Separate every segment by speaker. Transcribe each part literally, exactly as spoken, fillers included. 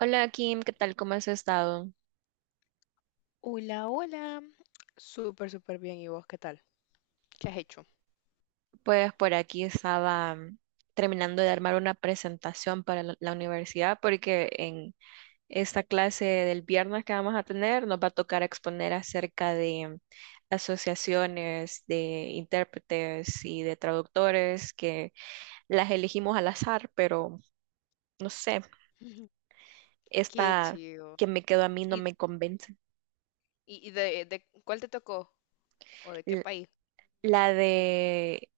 Speaker 1: Hola Kim, ¿qué tal? ¿Cómo has estado?
Speaker 2: Hola, hola. Súper, súper bien. ¿Y vos qué tal? ¿Qué has hecho?
Speaker 1: Pues por aquí estaba mm, terminando de armar una presentación para la, la universidad porque en esta clase del viernes que vamos a tener nos va a tocar exponer acerca de mm, asociaciones de intérpretes y de traductores que las elegimos al azar, pero no sé,
Speaker 2: Ujú. Qué
Speaker 1: esta
Speaker 2: chido.
Speaker 1: que me quedó a mí no
Speaker 2: ¿Y,
Speaker 1: me convence.
Speaker 2: y y de, de cuál te tocó? ¿O de qué
Speaker 1: L-
Speaker 2: país?
Speaker 1: La de,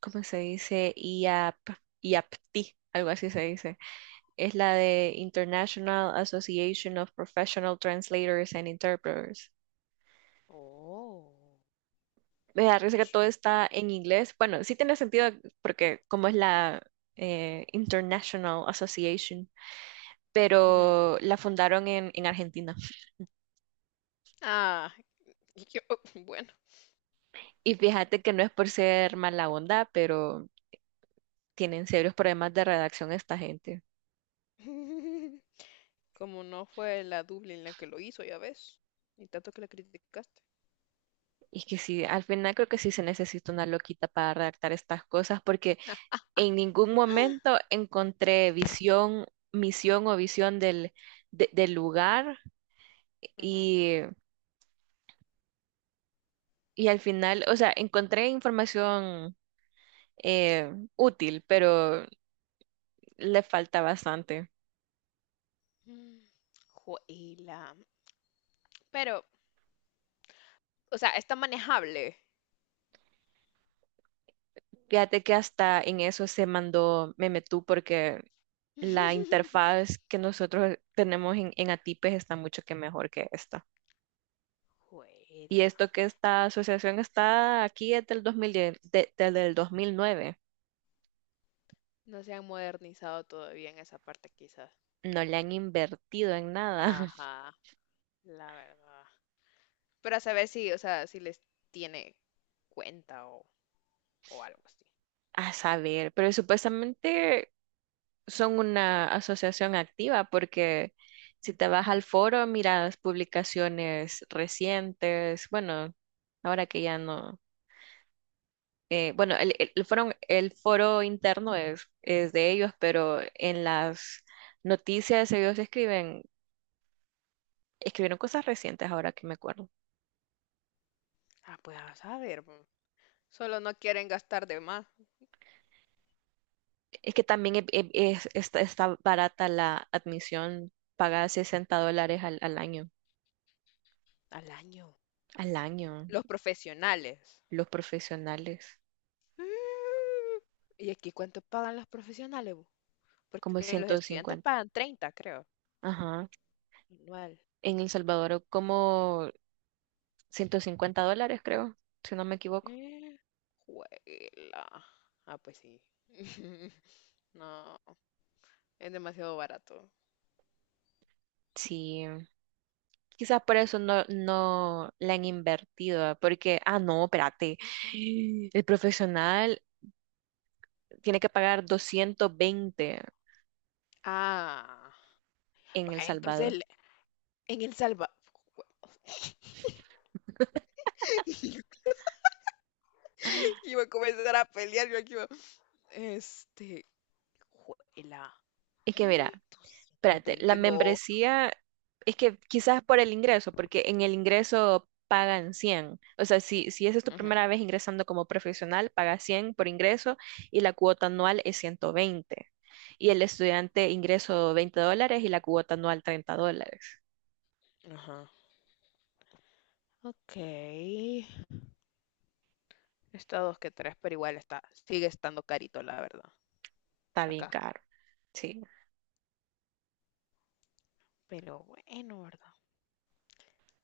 Speaker 1: ¿cómo se dice? I A P, iapti, algo así se dice es la de International Association of Professional Translators and Interpreters.
Speaker 2: Oh,
Speaker 1: Me da risa que todo
Speaker 2: chido.
Speaker 1: está en inglés. Bueno, sí tiene sentido porque como es la eh, International Association,
Speaker 2: Ujú.
Speaker 1: pero la fundaron en, en Argentina.
Speaker 2: Ah, y yo, bueno,
Speaker 1: Y fíjate que no es por ser mala onda, pero tienen serios problemas de redacción esta gente.
Speaker 2: como no fue la Dublín la que lo hizo, ya ves, y tanto que la criticaste.
Speaker 1: Y que sí, al final creo que sí se necesita una loquita para redactar estas cosas, porque en ningún momento encontré visión, misión o visión del, de- del lugar
Speaker 2: Ujú.
Speaker 1: y, y al final, o sea, encontré información eh, útil, pero le falta bastante.
Speaker 2: Mm, Juela. Pero, o sea, está manejable.
Speaker 1: Fíjate que hasta en eso se mandó Memetú porque la interfaz que nosotros tenemos en, en Atipes está mucho que mejor que esta. Y
Speaker 2: Juela.
Speaker 1: esto que esta asociación está aquí es del dos mil diez, de- desde el dos mil nueve.
Speaker 2: No se han modernizado todavía en esa parte, quizás.
Speaker 1: No le han invertido en nada,
Speaker 2: Ajá, la verdad. Para saber si, o sea, si les tiene cuenta o, o algo así.
Speaker 1: a saber, pero supuestamente son una asociación activa porque si te vas al foro, miras publicaciones recientes, bueno, ahora que ya no, eh, bueno, el, el- el foro, el foro interno es, es de ellos, pero en las noticias ellos escriben... Escribieron cosas recientes ahora que me acuerdo.
Speaker 2: Ah, pues a saber, po. Solo no quieren gastar de más
Speaker 1: Es que también e- e- es- está, está barata la admisión, paga sesenta dólares al al año.
Speaker 2: al año.
Speaker 1: Al año,
Speaker 2: Los profesionales.
Speaker 1: los profesionales,
Speaker 2: Mm, ¿Y aquí cuánto pagan los profesionales, bu?
Speaker 1: como
Speaker 2: Porque los
Speaker 1: ciento
Speaker 2: estudiantes
Speaker 1: cincuenta.
Speaker 2: pagan treinta creo,
Speaker 1: Ajá.
Speaker 2: anual.
Speaker 1: En El Salvador, como ciento cincuenta dólares, creo, si no me equivoco.
Speaker 2: Eh, juela. Ah, pues sí. No, es demasiado barato.
Speaker 1: Sí. Quizás por eso no, no la han invertido, ¿ah? Porque, ah, no, espérate. El profesional tiene que pagar doscientos veinte
Speaker 2: Ah,
Speaker 1: en
Speaker 2: va,
Speaker 1: El
Speaker 2: entonces
Speaker 1: Salvador.
Speaker 2: el- en El Salvador. Iba a comenzar a pelear, yo aquí iba, este, juela,
Speaker 1: Es que mira,
Speaker 2: ¿y doscientos
Speaker 1: espérate, la
Speaker 2: veinte no?
Speaker 1: membresía es que quizás por el ingreso, porque en el ingreso pagan cien. O sea, si, si esa es tu
Speaker 2: Ujú.
Speaker 1: primera vez ingresando como profesional, pagas cien por ingreso y la cuota anual es ciento veinte. Y el estudiante ingreso veinte dólares y la cuota anual treinta dólares.
Speaker 2: Ajá. Ok. Está dos que tres, pero igual está, sigue estando carito, la verdad,
Speaker 1: Está bien
Speaker 2: acá.
Speaker 1: caro. Sí,
Speaker 2: Pero bueno, ¿verdad?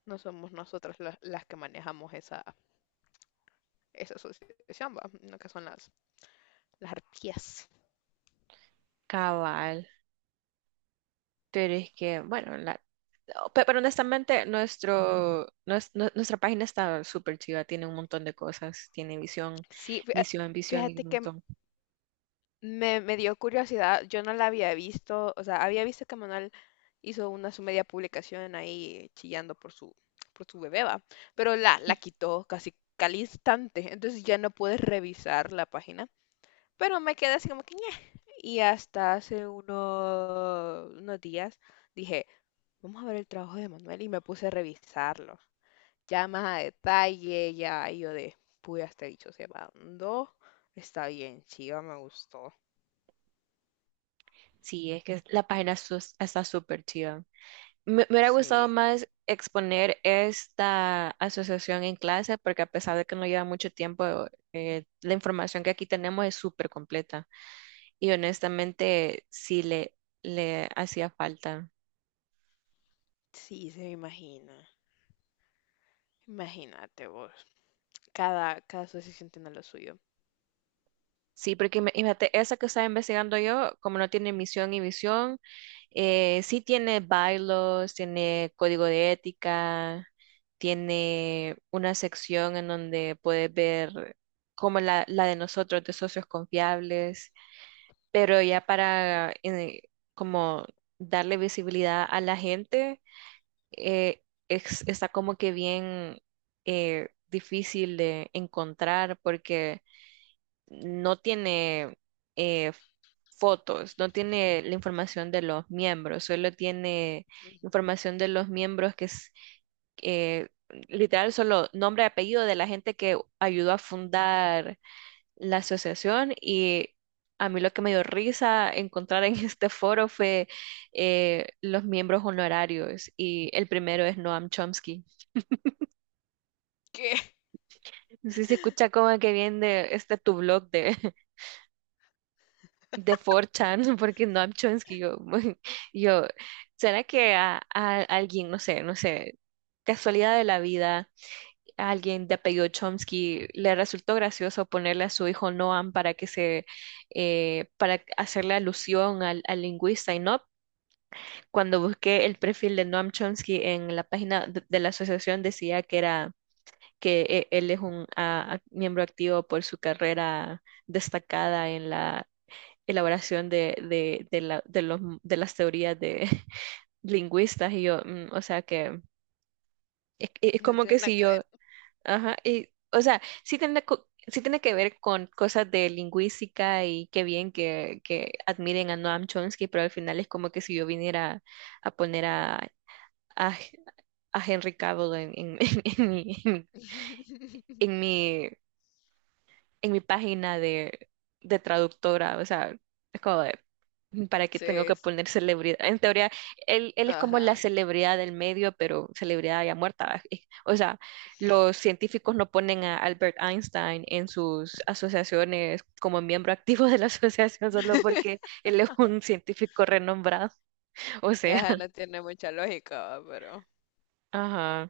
Speaker 2: No somos nosotras las las que manejamos esa, esa asociación, ¿va? No, que son las, las arpías.
Speaker 1: cabal. Pero es que, bueno, la, no, pe- pero honestamente, nuestro, nues- nue- nuestra página está súper chida, tiene un montón de cosas, tiene visión,
Speaker 2: Sí,
Speaker 1: misión, visión y
Speaker 2: fíjate
Speaker 1: un
Speaker 2: que
Speaker 1: montón.
Speaker 2: Me, me dio curiosidad, yo no la había visto, o sea, había visto que Manuel hizo una su media publicación ahí chillando por su, por su bebé, va, pero la, la quitó casi al instante, entonces ya no puedes revisar la página, pero me quedé así como que ñe. Y hasta hace unos, unos días dije, vamos a ver el trabajo de Manuel y me puse a revisarlo, ya más a detalle, ya y yo de, pude hasta dicho, se mandó, está bien, chiva, me gustó,
Speaker 1: Sí, es que la página sus- está súper chida. Me, me hubiera gustado
Speaker 2: sí.
Speaker 1: más exponer esta asociación en clase porque a pesar de que no lleva mucho tiempo, eh, la información que aquí tenemos es súper completa y honestamente sí le, le hacía falta.
Speaker 2: Sí, se me imagina. Imagínate vos. Cada, cada asociación tiene lo suyo.
Speaker 1: Sí, porque ima- imagínate, esa que estaba investigando yo, como no tiene misión y visión, eh, sí tiene bylaws, tiene código de ética, tiene una sección en donde puedes ver como la, la de nosotros, de socios confiables, pero ya para eh, como darle visibilidad a la gente, eh, es- está como que bien eh, difícil de encontrar porque no tiene eh, fotos, no tiene la información de los miembros, solo tiene
Speaker 2: Ujú.
Speaker 1: información de los miembros que es eh, literal solo nombre y apellido de la gente que ayudó a fundar la asociación y a mí lo que me dio risa encontrar en este foro fue eh, los miembros honorarios y el primero es Noam Chomsky.
Speaker 2: ¿Qué?
Speaker 1: Sí se escucha como que viene de este tu blog de de four chan, porque Noam Chomsky, yo, yo, ¿será que a, a alguien, no sé, no sé, casualidad de la vida, a alguien de apellido Chomsky le resultó gracioso ponerle a su hijo Noam para que se, eh, para hacerle alusión al, al lingüista? Y no, cuando busqué el perfil de Noam Chomsky en la página de, de la asociación decía que era... que eh, él es un ah, ac- miembro activo por su carrera destacada en la elaboración de, de, de, la- de los, de las teorías de lingüistas y yo, mm, o sea que es, es
Speaker 2: No
Speaker 1: como
Speaker 2: tiene
Speaker 1: que
Speaker 2: nada
Speaker 1: si
Speaker 2: que ver.
Speaker 1: yo, ajá, y, o sea, sí tiene, co- sí tiene que ver con cosas de lingüística y qué bien que, que admiren a Noam Chomsky, pero al final es como que si yo viniera a poner a, a, a Henry Cavill en, en, en mi, en mi, en mi en mi página de, de traductora, o sea, es como de, ¿para qué
Speaker 2: Sí,
Speaker 1: tengo que
Speaker 2: es-
Speaker 1: poner celebridad? En teoría, él, él es como la
Speaker 2: ajá.
Speaker 1: celebridad del medio, pero celebridad ya muerta. Y, o sea, los científicos no ponen a Albert Einstein en sus asociaciones como miembro activo de la asociación solo porque él es un científico renombrado. O sea,
Speaker 2: Ajá, no tiene mucha lógica, va, pero.
Speaker 1: ajá.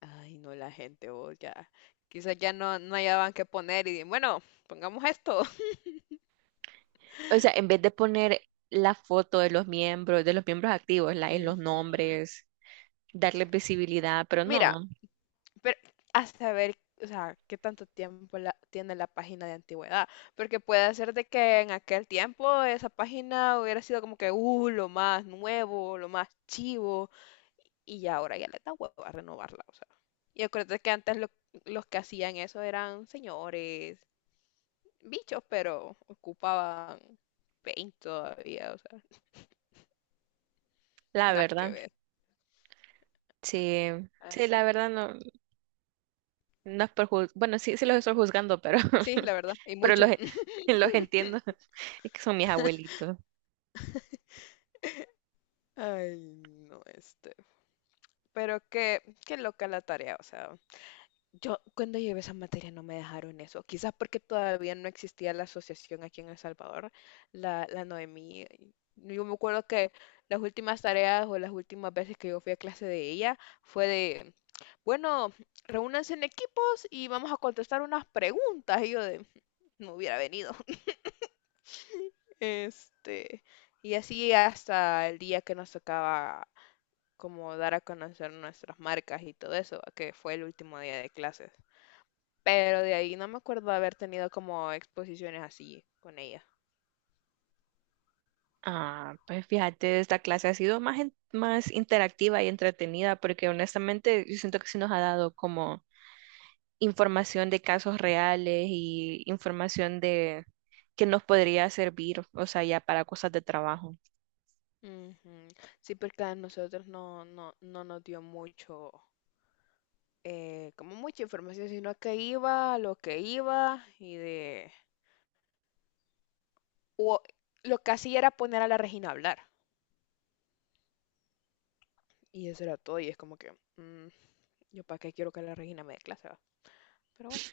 Speaker 2: Ay, no, la gente, vos ya. Quizás ya no, no hallaban qué poner y di- bueno, pongamos esto.
Speaker 1: O sea, en vez de poner la foto de los miembros, de los miembros activos, la, en los
Speaker 2: Ujú.
Speaker 1: nombres, darle visibilidad, pero
Speaker 2: Mira.
Speaker 1: no.
Speaker 2: Pero a saber, o sea, qué tanto tiempo la- tiene la página de antigüedad. Porque puede ser de que en aquel tiempo esa página hubiera sido como que, uh, lo más nuevo, lo más chivo. Y ya ahora ya le da huevo a renovarla, o sea. Y acuérdate que antes lo- los que hacían eso eran señores, bichos, pero ocupaban paint todavía, o sea,
Speaker 1: La
Speaker 2: nada que
Speaker 1: verdad,
Speaker 2: ver.
Speaker 1: sí, sí,
Speaker 2: Así
Speaker 1: la
Speaker 2: que,
Speaker 1: verdad no, no es por juz- bueno, sí, sí los estoy juzgando, pero,
Speaker 2: sí, la verdad, y
Speaker 1: pero los,
Speaker 2: mucho.
Speaker 1: en- los entiendo, es que son mis abuelitos.
Speaker 2: Ay, no, este. Pero qué, qué loca la tarea, o sea. Yo cuando llevé esa materia no me dejaron eso, quizás porque todavía no existía la asociación aquí en El Salvador, la, la Noemí. Yo me acuerdo que las últimas tareas o las últimas veces que yo fui a clase de ella fue de, bueno, reúnanse en equipos y vamos a contestar unas preguntas. Y yo de, no hubiera venido. Este, y así hasta el día que nos tocaba como dar a conocer nuestras marcas y todo eso, que fue el último día de clases. Pero de ahí no me acuerdo de haber tenido como exposiciones así con ella.
Speaker 1: Ah, pues fíjate, esta clase ha sido más, en- más interactiva y entretenida, porque honestamente yo siento que sí nos ha dado como información de casos reales y información de que nos podría servir, o sea, ya para cosas de trabajo.
Speaker 2: Ujú. Sí, porque a nosotros no, no, no nos dio mucho, eh, como mucha información, sino que iba lo que iba y de... O, lo que hacía era poner a la Regina a hablar. Y eso era todo. Y es como que, mm, yo para qué quiero que la Regina me dé clase, ¿va? Pero bueno,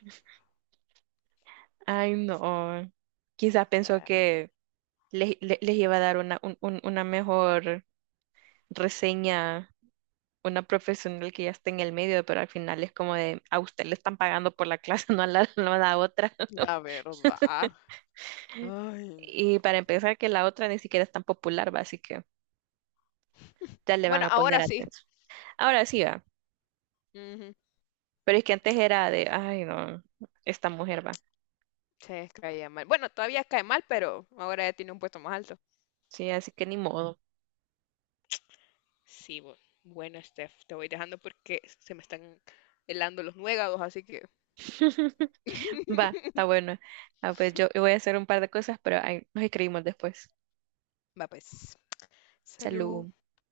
Speaker 1: Ay, no. Quizás
Speaker 2: o
Speaker 1: pensó
Speaker 2: sea,
Speaker 1: que les, le- les iba a dar una, un- un- una mejor reseña, una profesional que ya está en el medio, pero al final es como de, a usted le están pagando por la clase, no a la, no a la otra.
Speaker 2: la verdad. Ay,
Speaker 1: Y
Speaker 2: no.
Speaker 1: para empezar, que la otra ni siquiera es tan popular, va, así que ya le van
Speaker 2: Bueno,
Speaker 1: a poner
Speaker 2: ahora sí.
Speaker 1: atención. Ahora sí va,
Speaker 2: Ujú.
Speaker 1: pero es que antes era de, ay, no, esta mujer va.
Speaker 2: Se caía mal. Bueno, todavía cae mal, pero ahora ya tiene un puesto más alto.
Speaker 1: Sí, así que ni modo.
Speaker 2: Sí, bu- bueno, Steph, te voy dejando porque se me están helando los nuegados, así que
Speaker 1: Va, está bueno. Ah, pues yo voy a hacer un par de cosas, pero ahí nos escribimos después.
Speaker 2: va pues. Salud.
Speaker 1: Salud.